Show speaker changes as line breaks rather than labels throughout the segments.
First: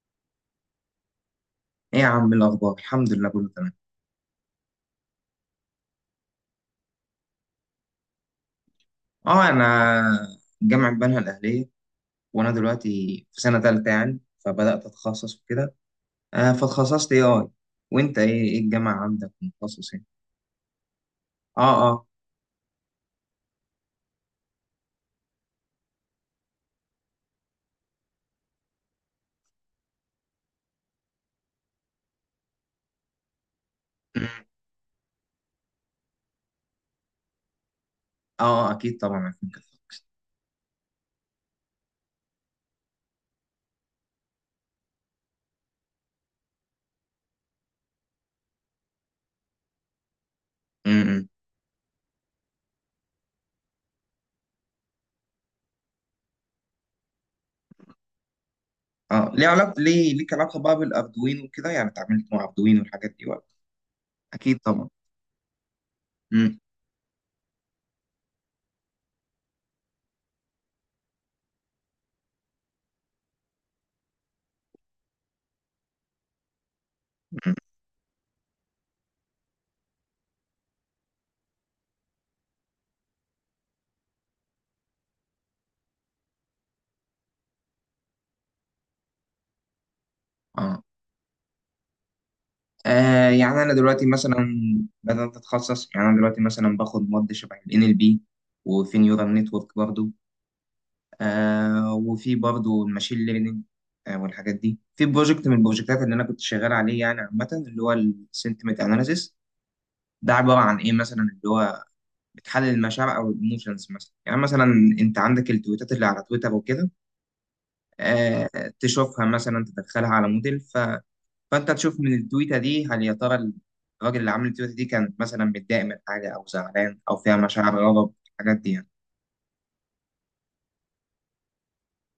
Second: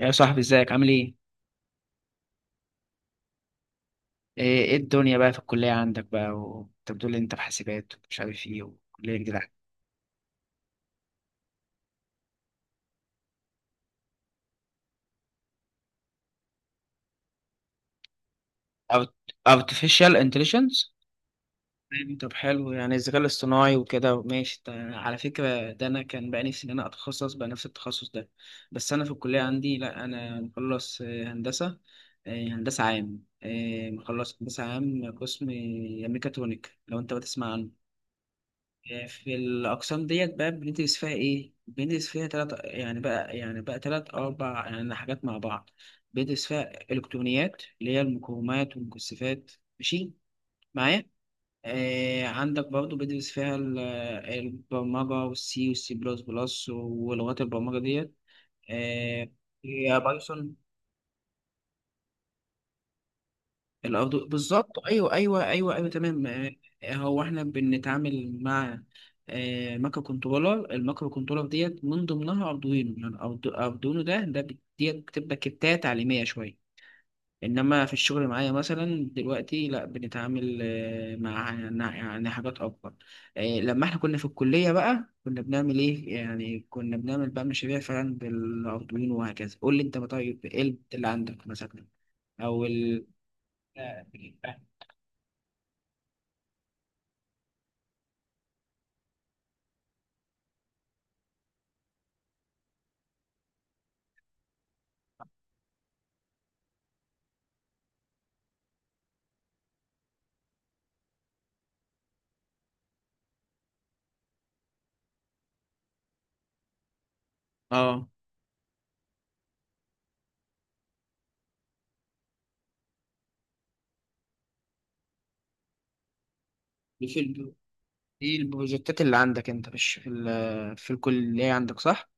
يا صاحبي ازيك عامل ايه؟
ايه يا عم الاخبار؟ الحمد لله كله تمام.
ايه ايه الدنيا بقى في الكلية عندك بقى وانت بتقول لي انت في حاسبات ومش عارف ايه وكلية جديدة.
اه، انا جامعه بنها الاهليه. وانا دلوقتي في سنه ثالثه يعني، فبدات اتخصص وكده. فتخصصت اي اي. وانت ايه الجامعه عندك
أوت-
متخصص ايه؟
Artificial intelligence.
اه، اه.
طيب، طب حلو يعني الذكاء الاصطناعي وكده، ماشي. على فكرة ده انا كان بقى نفسي ان انا اتخصص بقى نفس التخصص ده، بس انا في الكلية عندي لا انا مخلص هندسة. هندسة عام،
أمم،
مخلص هندسة عام قسم ميكاترونيك لو انت بتسمع عنه.
اه. اكيد طبعا
في
عارفين كده.
الأقسام ديت بقى بندرس فيها إيه؟ بندرس فيها تلات يعني بقى يعني بقى تلات أو أربع يعني حاجات مع بعض. بندرس فيها إلكترونيات اللي هي المقاومات والمكثفات، ماشي
أمم،
معايا؟
أمم.
آه، عندك برضو بدرس فيها البرمجة والسي والسي بلس بلس ولغات البرمجة ديت، آه.
اه، ليه علاقه
هي
ليه ليك
بايثون
علاقه بقى بالاردوينو وكده، يعني اتعاملت مع اردوينو والحاجات دي ولا؟
الأرض
اكيد
بالظبط،
طبعا.
أيوه أيوه أيوه أيوه، تمام.
أمم،
هو إحنا بنتعامل مع مايكرو كنترولر. المايكرو كنترولر ديت من ضمنها أردوينو، يعني أردوينو ده ديت بتبقى كتات تعليمية شوية.
أمم،
إنما في الشغل معايا مثلا دلوقتي لا، بنتعامل مع يعني حاجات أكبر. لما إحنا كنا في الكلية بقى كنا بنعمل إيه؟ يعني كنا بنعمل بقى مشاريع فعلا بالأردوينو وهكذا. قول لي أنت بقى طيب إيه
اه.
اللي عندك مثلا؟ أو ال...
يعني انا
آه،
دلوقتي مثلا بدات اتخصص. يعني انا دلوقتي مثلا باخد مواد شبه ال NLP، وفي نيورال نتورك برضه. وفي برضه الماشين ليرنينج. والحاجات دي، في بروجكت من البروجكتات اللي انا كنت شغال عليه يعني، عامه، اللي هو السنتمنت اناليسيس. ده عباره عن ايه مثلا؟ اللي هو بتحلل المشاعر او الايموشنز مثلا، يعني مثلا انت عندك التويتات اللي على تويتر وكده.
اه.
آه. تشوفها مثلا، تدخلها على موديل، فانت تشوف من التويته دي هل يا ترى الراجل اللي عامل التويته دي كان مثلا متضايق من حاجه او زعلان
دي
او
في
فيها
الب...
مشاعر غضب،
دي
الحاجات دي يعني.
البروجكتات اللي عندك انت مش في في الكلية عندك، صح؟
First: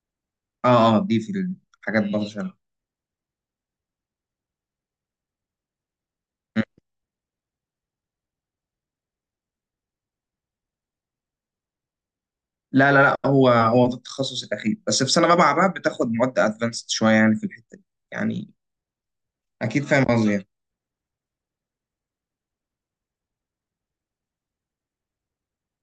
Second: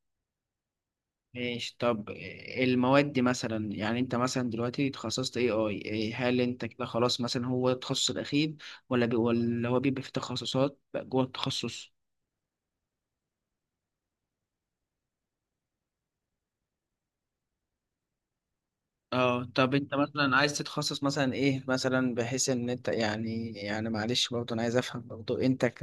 اه، اه، دي في
ماشي طب.
الحاجات برضه شغالة.
المواد دي مثلا يعني انت مثلا دلوقتي تخصصت اي اي ايه، هل انت كده خلاص مثلا هو التخصص الاخير ولا هو بيبقى في تخصصات بقى جوه التخصص؟
لا، لا، لا، هو ده التخصص الاخير، بس في سنه رابعه بقى بتاخد مواد ادفانسد شويه يعني في الحته دي يعني.
اه طب
اكيد
انت
فاهم قصدي
مثلا
يعني.
عايز تتخصص مثلا ايه، مثلا بحيث ان انت يعني يعني معلش برضه انا عايز افهم برضه انت ك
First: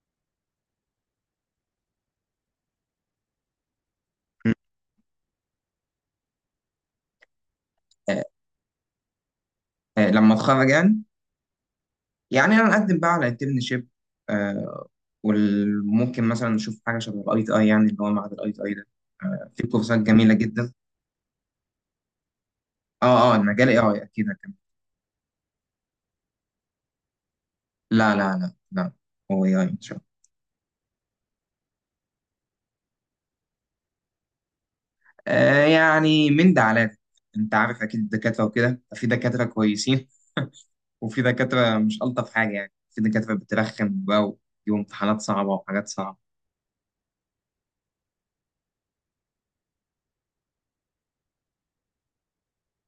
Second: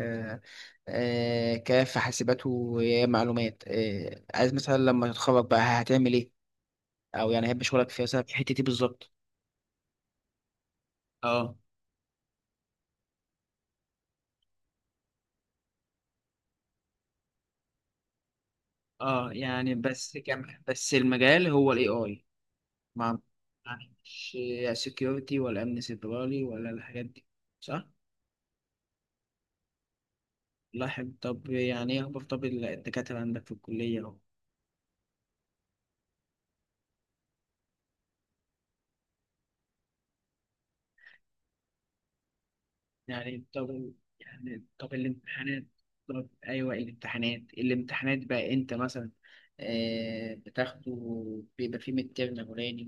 كفي حاسبات ومعلومات، عايز مثلا لما تتخرج بقى هتعمل ايه؟ او يعني احب شغلك فيها
آه،
سبب في الحته دي بالظبط.
لما اتخرج يعني،
اه
يعني انا اقدم بقى على انترنشيب. وممكن مثلا نشوف حاجه شبه الاي تي اي، يعني اللي هو معهد الاي تي اي ده.
اه،
في
يعني
كورسات
بس
جميله
كم
جدا.
بس المجال هو الاي اي، ما
اه، اه، المجال اي
يعني
اي اكيد
مش
هكمل.
سكيورتي ولا امن سيبراني ولا الحاجات دي، صح؟
لا، لا، لا، لا. هو اي اي ان شاء الله.
الله يحب. طب يعني ايه اخبار طب الدكاترة عندك في الكلية اهو؟
يعني من ده على ده، انت عارف اكيد الدكاتره وكده، في دكاتره كويسين وفي دكاترة مش ألطف حاجة يعني، في دكاترة
يعني
بترخم
طب،
بقى ويجيبوا
يعني طب
امتحانات صعبة
الامتحانات،
وحاجات صعبة.
طب ايوه الامتحانات، الامتحانات بقى انت مثلا آه بتاخده، بيبقى فيه ميد ترم اولاني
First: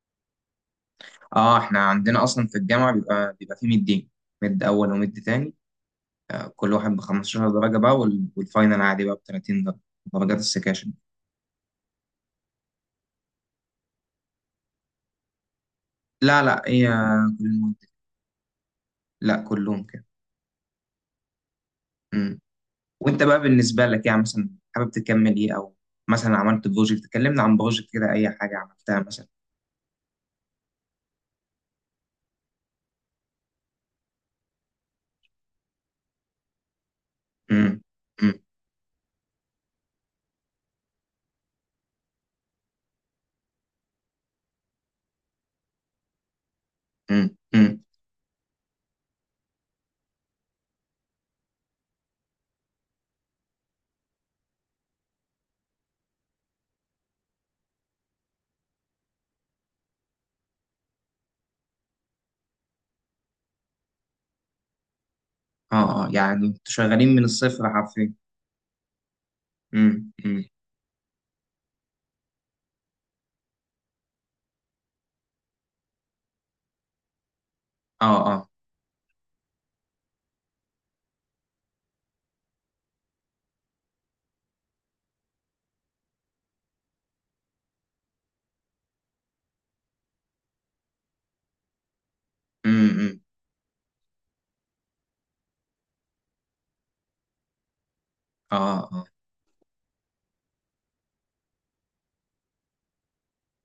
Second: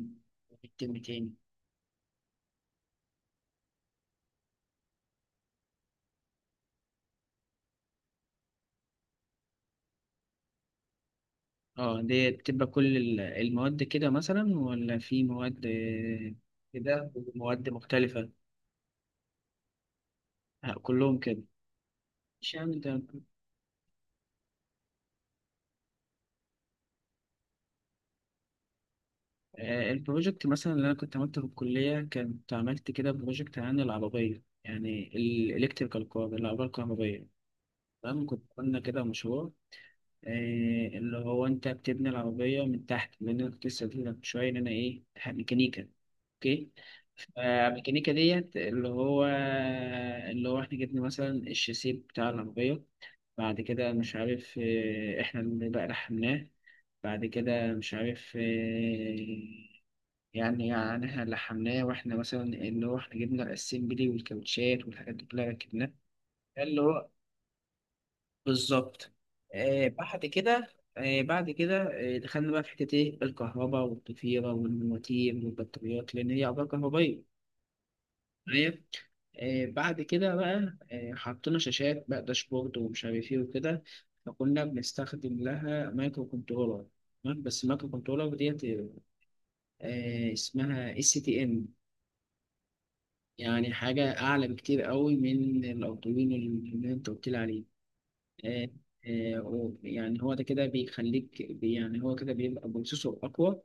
وميد ترم تاني.
اه، احنا عندنا أصلا في الجامعة بيبقى في مدين، مد أول ومد تاني. كل واحد ب 15 درجة بقى، والفاينل عادي بقى ب 30 درجة. درجات السكاشن.
اه دي بتبقى كل المواد كده مثلا ولا في مواد
لا، لا، هي
كده
كل
ومواد
المد.
مختلفة؟
لا، كلهم كده.
كلهم كده،
مم.
مش يعني ده.
وانت بقى بالنسبة لك يعني، مثلا حابب تكمل ايه؟ أو مثلا عملت بروجكت؟ كلمنا عن بروجكت كده، أي حاجة عملتها مثلا.
البروجكت مثلا اللي أنا كنت عملته في الكلية كنت عملت كده بروجكت عن العربية، يعني الإلكتريكال كار، العربية الكهربائية،
مم.
تمام.
مم.
كنت عملنا كده مشروع إيه اللي هو انت بتبني العربية من تحت، لان انا كنت لسه قايل لك من شوية ان انا ايه ميكانيكا، اوكي.
مم. مم.
فالميكانيكا ديت اللي هو اللي هو احنا جبنا مثلا الشاسيه بتاع العربية، بعد كده مش عارف إيه، احنا اللي بقى لحمناه، بعد كده مش عارف إيه، يعني يعني احنا لحمناه واحنا مثلا اللي هو احنا جبنا الاسمبلي والكاوتشات والحاجات دي كلها ركبناها،
اه، اه، يعني انتوا
اللي هو
شغالين من الصفر حرفيا.
بالظبط. آه
امم،
بعد
امم.
كده آه بعد كده آه دخلنا بقى في حتة إيه، الكهرباء والضفيرة والمواتير والبطاريات لأن هي أعضاء كهربائية،
اه، اه.
معايا؟ آه بعد كده بقى آه حطينا شاشات بقى داشبورد ومش عارف إيه وكده، فكنا بنستخدم لها مايكرو كنترولر، تمام؟ بس المايكرو كنترولر ديت اسمها اس تي ام،
امم، امم.
يعني حاجة أعلى بكتير قوي من الأردوينو اللي أنت قلت لي عليه.
اه،
آه،
اه.
يعني هو ده كده يعني هو كده بيبقى بروسيسور أقوى،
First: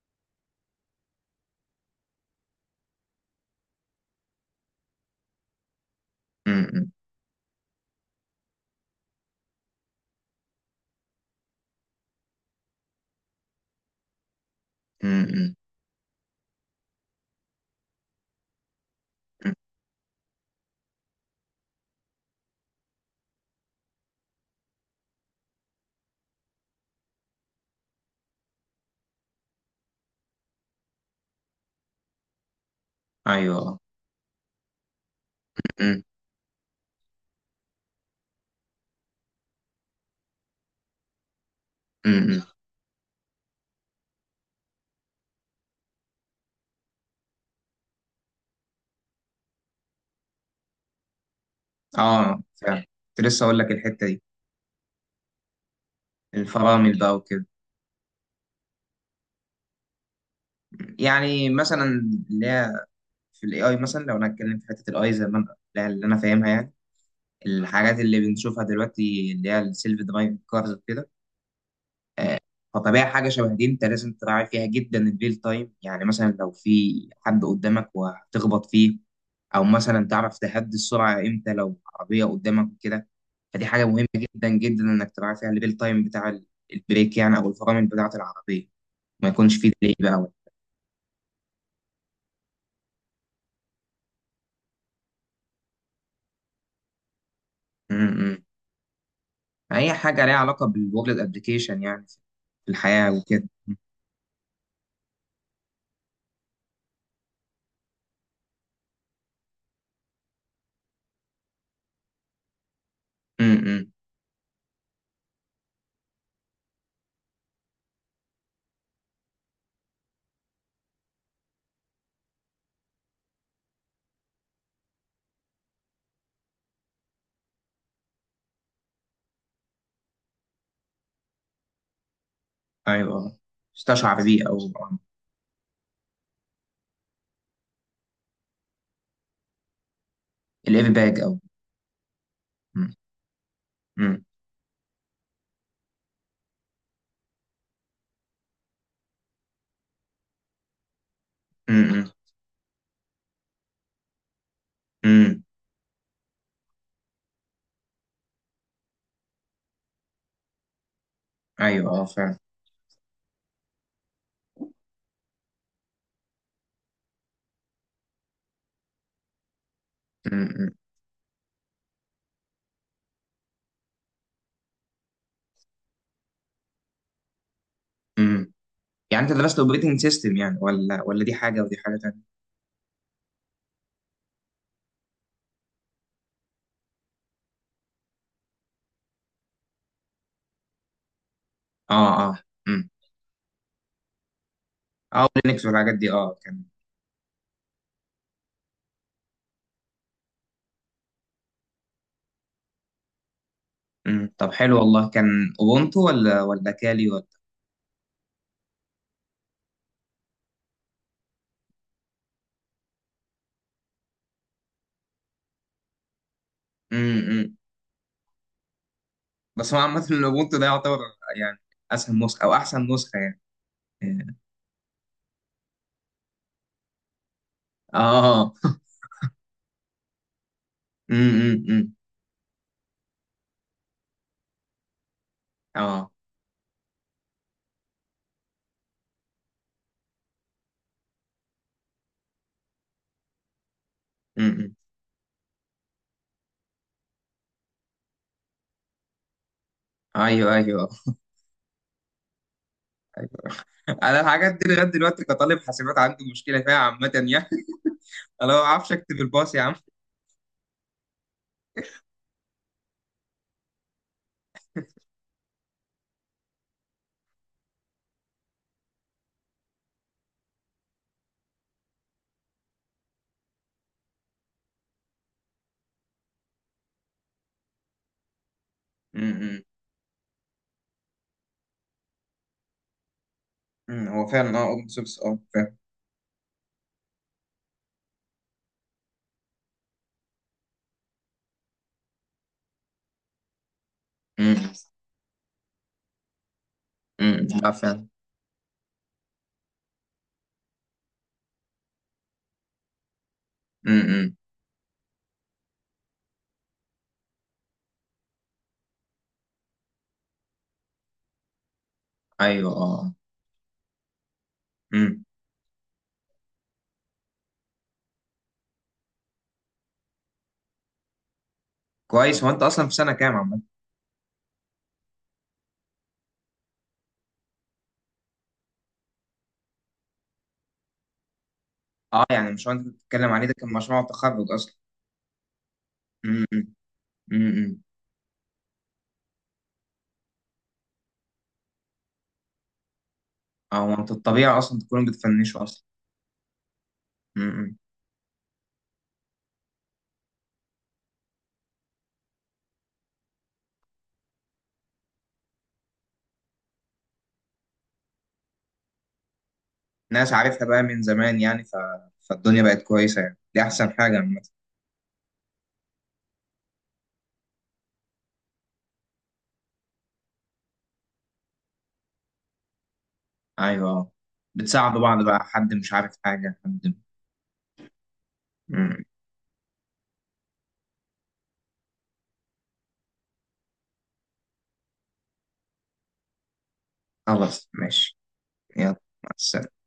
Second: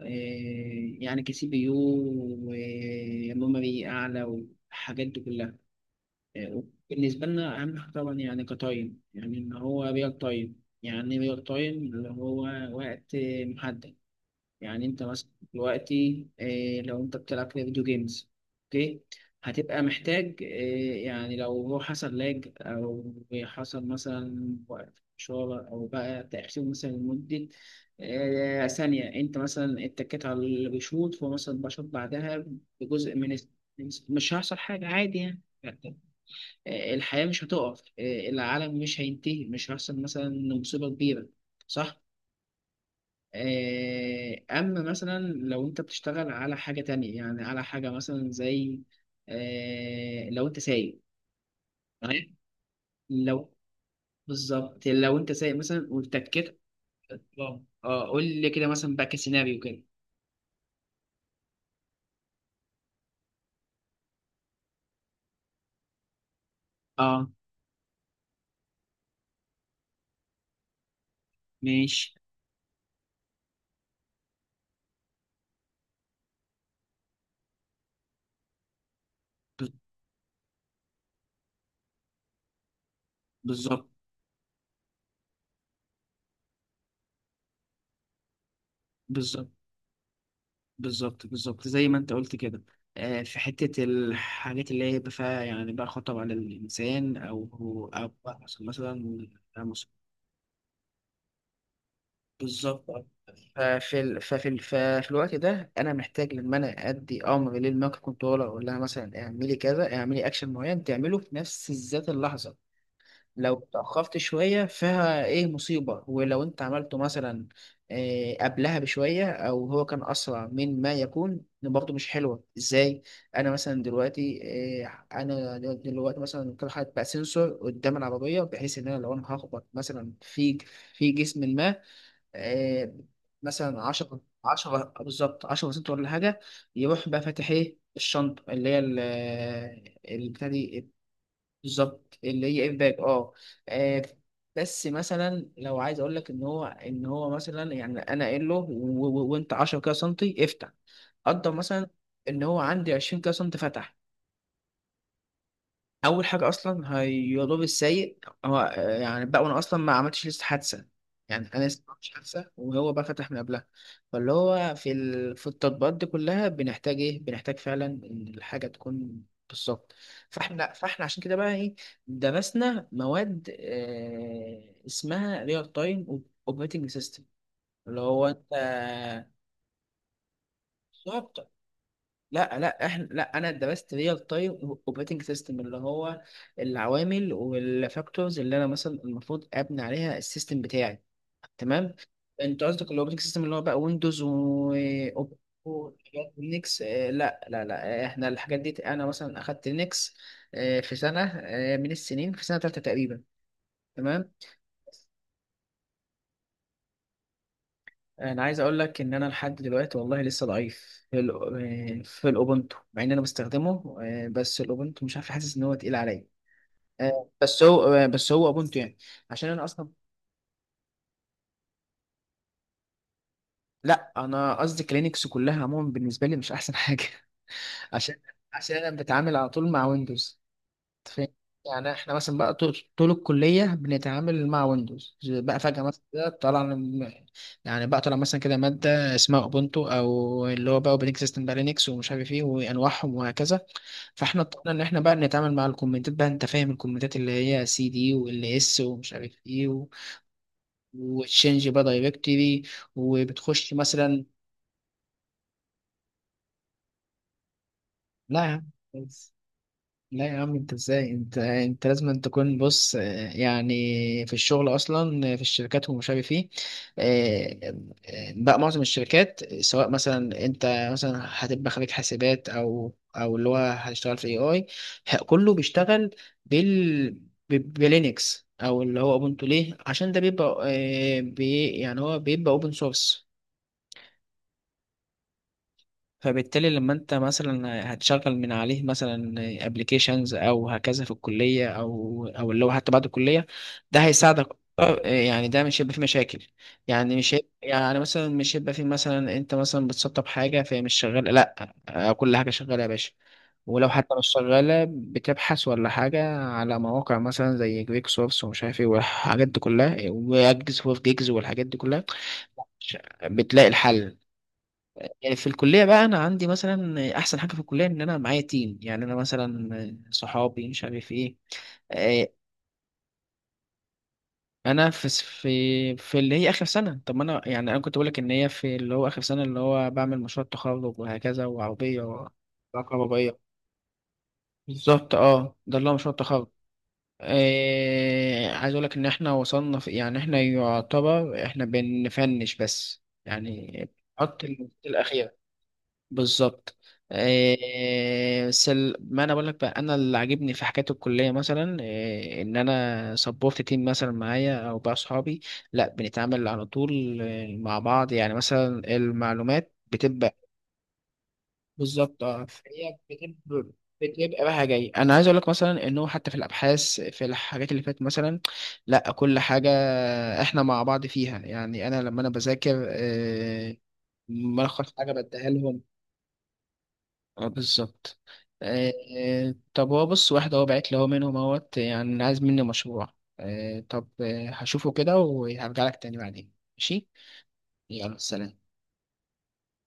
آه، يعني كسي بي يو وميموري أعلى والحاجات دي كلها، آه،
امم،
وبالنسبة لنا أهم حاجة طبعا يعني كتايم، يعني إن هو ريال تايم، يعني ريال تايم اللي هو وقت محدد. يعني انت
امم،
مثلا
امم،
دلوقتي إيه لو انت بتلعب كده فيديو جيمز، اوكي،
أمم.
هتبقى محتاج إيه يعني لو هو حصل لاج او حصل مثلا وقت شغل او بقى تأخير مثلا لمدة إيه ثانية، انت مثلا اتكيت على اللي بيشوط فهو مثلا بشوط بعدها بجزء من الس-
ايوه.
مش هيحصل حاجة عادي يعني،
امم،
إيه الحياة مش هتقف، إيه العالم مش هينتهي، مش هيحصل مثلا مصيبة كبيرة، صح؟
امم.
أما مثلا لو أنت بتشتغل على حاجة تانية، يعني على حاجة مثلا زي لو أنت سايق، تمام.
اه فعلا. كنت لسه
لو
اقول لك الحته دي،
بالظبط لو أنت سايق مثلا واتكيت،
الفرامل بقى وكده.
اه قول لي كده مثلا بقى كسيناريو كده.
يعني مثلا اللي هي في الاي اي مثلا، لو انا اتكلم في حته الاي زي ما اللي انا فاهمها يعني،
اه
الحاجات اللي بنشوفها دلوقتي، اللي هي السيلف درايفنج كارز وكده،
ماشي.
فطبيعي حاجة شبه دي انت لازم تراعي فيها جدا الريل تايم. يعني مثلا لو في حد قدامك وهتخبط فيه، او
ب-
مثلا تعرف تهدي السرعة امتى لو عربية قدامك وكده. فدي حاجة
بالظبط،
مهمة جدا جدا انك تراعي فيها الريل تايم بتاع البريك يعني، او الفرامل بتاعة العربية. ما
بالظبط
يكونش فيه ديلي بقى.
بالظبط بالظبط زي ما أنت قلت كده. في حتة الحاجات اللي هي بقى فيها يعني بقى خطر على الإنسان أو أو
امم.
مثلا
اي حاجة ليها علاقة بالورلد ابلكيشن يعني، في
بالظبط آه.
الحياة وكده.
ففي الوقت ده انا محتاج لما انا ادي امر للمايكرو كنترولر اقول لها مثلا اعملي كذا، اعملي اكشن معين تعمله في نفس ذات اللحظه. لو
امم.
اتاخرت شويه فيها ايه مصيبه، ولو انت عملته مثلا إيه قبلها بشويه او هو كان اسرع من ما يكون برضه مش حلوه، ازاي؟ انا مثلا دلوقتي إيه، انا دلوقتي مثلا كل حاجه بقى سنسور قدام العربيه بحيث ان انا لو انا هخبط مثلا في في جسم ما، آه،
ايوه،
مثلا 10
استشعر بيه او
10 بالظبط 10 بسنت ولا حاجة، يروح بقى فاتح ايه الشنطة اللي هي البتاع دي
الاير باج، او
بالظبط اللي هي
امم،
الباك، اه آه، بس مثلا لو عايز اقول لك ان هو ان هو مثلا يعني انا قايل له وانت 10 كده سنتي افتح، قدر مثلا
امم،
ان هو عندي 20 كده سنتي فتح،
امم.
اول حاجه اصلا هيضر السايق، هو آه، يعني بقى وانا اصلا ما عملتش لسه حادثه، يعني انا لسه
ايوه،
ما
اه
عملتش
فعلا.
حادثه وهو بقى فتح من قبلها. فاللي هو في في التطبيقات دي كلها بنحتاج ايه، بنحتاج فعلا ان الحاجه تكون بالظبط.
م-
فاحنا
م-
فاحنا عشان كده بقى ايه درسنا مواد آه اسمها ريال تايم اوبريتنج سيستم، اللي هو
م.
انت
يعني انت درست اوبريتنج سيستم يعني، ولا دي
بالظبط.
حاجه ودي حاجه تانية؟
لا لا احنا لا انا درست ريال تايم اوبريتنج سيستم، اللي هو العوامل والفاكتورز اللي انا مثلا المفروض ابني عليها السيستم بتاعي، تمام.
اه، اه.
انت
امم.
قصدك الاوبريتنج سيستم اللي هو بقى ويندوز و
اه، لينكس والحاجات دي اه كان.
لينكس؟ لا لا لا احنا الحاجات دي انا مثلا اخدت لينكس في سنه من السنين، في سنه ثالثه تقريبا،
امم،
تمام.
طب حلو والله. كان اوبونتو، ولا كالي، ولا؟
انا عايز اقول لك ان انا لحد دلوقتي والله لسه ضعيف في في الاوبونتو مع ان انا بستخدمه، بس الاوبونتو مش عارف حاسس ان هو تقيل عليا،
امم.
بس هو بس هو اوبونتو يعني عشان انا
بس هو
اصلا.
عامه الاوبونتو ده يعتبر يعني اسهل نسخه او احسن نسخه يعني.
لا انا قصدي كلينكس كلها عموما بالنسبه لي مش احسن حاجه عشان
اه.
عشان انا بتعامل على طول مع ويندوز، فاهم؟ يعني
امم.
احنا مثلا بقى طول طول الكلية بنتعامل مع ويندوز، بقى فجأة مثلا
اه.
كده طلع لنا- يعني بقى طلع مثلا كده مادة اسمها اوبونتو او اللي هو بقى اوبريتنج سيستم بقى لينكس ومش عارف ايه وانواعهم وهكذا. فاحنا اضطرينا
امم.
ان احنا بقى نتعامل مع الكومنتات بقى، انت فاهم الكومنتات اللي هي سي دي وال اس ومش عارف ايه
ايوه، ايوه،
وتشينج بقى دايركتري
ايوه.
وبتخش
انا
مثلا.
الحاجات دي لغايه دلوقتي كطالب حاسبات عندي مشكله فيها عامه يعني.
لا يا
انا ما
عم،
بعرفش اكتب الباص يا عم.
لا يا عم انت ازاي، انت انت لازم أن تكون بص يعني في الشغل اصلا في الشركات ومش عارف ايه، آه، بقى معظم الشركات سواء مثلا انت مثلا هتبقى خريج حاسبات او او اللي هو هتشتغل في اي اي كله بيشتغل بال بلينكس او اللي هو اوبنتو،
امم.
ليه؟ عشان ده بيبقى بي يعني هو بيبقى اوبن سورس.
هو فعلا، اه، اوبن سورس، اه،
فبالتالي لما انت مثلا هتشغل من عليه مثلا ابلكيشنز او هكذا في الكليه او او اللي هو حتى بعد الكليه، ده هيساعدك.
فعلا.
اه، يعني ده مش هيبقى فيه مشاكل، يعني مش
امم،
هيبقى
لا
يعني
فعلا.
مثلا مش هيبقى فيه مثلا انت مثلا بتسطب حاجه فهي مش شغاله، لا اه، كل حاجه شغاله يا باشا. ولو
امم،
حتى مش شغاله بتبحث ولا حاجه على مواقع مثلا زي جيك سورس ومش عارف ايه والحاجات دي كلها، واجز وفي جيجز والحاجات دي كلها،
ايوه،
ش-
اه.
بتلاقي الحل.
امم.
يعني في الكلية بقى أنا عندي مثلا أحسن حاجة في الكلية إن أنا معايا تيم، يعني أنا مثلا صحابي مش عارف إيه، آه،
كويس. هو انت اصلا في سنه كام عامه؟
أنا في في في اللي هي آخر سنة، طب ما أنا يعني أنا كنت بقولك إن هي في اللي هو آخر سنة اللي هو بعمل مشروع تخرج وهكذا، وعربية
اه، يعني مش هو انت بتتكلم
كهربائية
عليه ده كان مشروع تخرج اصلا؟
بالظبط أه، ده اللي هو مشروع
امم،
التخرج.
امم. امم، امم.
عايز أقولك إن إحنا وصلنا في يعني إحنا يعتبر إحنا بنفنش بس يعني
اه، هو انت
بنحط
الطبيعي
المستوى
اصلا تكونوا
الأخير
بتفنشوا اصلا.
بالظبط.
امم،
ما انا بقول لك بقى انا اللي عاجبني في حكايه الكليه مثلا إيه ان انا سبورت تيم مثلا معايا او بقى صحابي، لا بنتعامل على طول مع بعض، يعني مثلا المعلومات
ناس
بتبقى
عارفها بقى من زمان يعني،
بالظبط، اه
فالدنيا بقت
هي
كويسه يعني، دي
بتبقى
احسن حاجه عامه.
بتبقى رايحه جاي. انا عايز اقول لك مثلا انه حتى في الابحاث في الحاجات اللي فاتت مثلا، لا كل حاجه احنا مع بعض فيها، يعني انا لما انا بذاكر إيه
ايوه، اه،
ملخص
بتساعدوا
حاجه
بعض بقى،
بديها
حد
لهم.
مش عارف حاجه، حد.
اه بالظبط آه.
امم.
طب هو بص واحد هو بعت لي هو منهم اهوت يعني عايز مني مشروع، آه طب آه هشوفه كده وهرجع لك تاني بعدين، ماشي.
خلاص ماشي.
يلا سلام.
يلا. مع السلامه.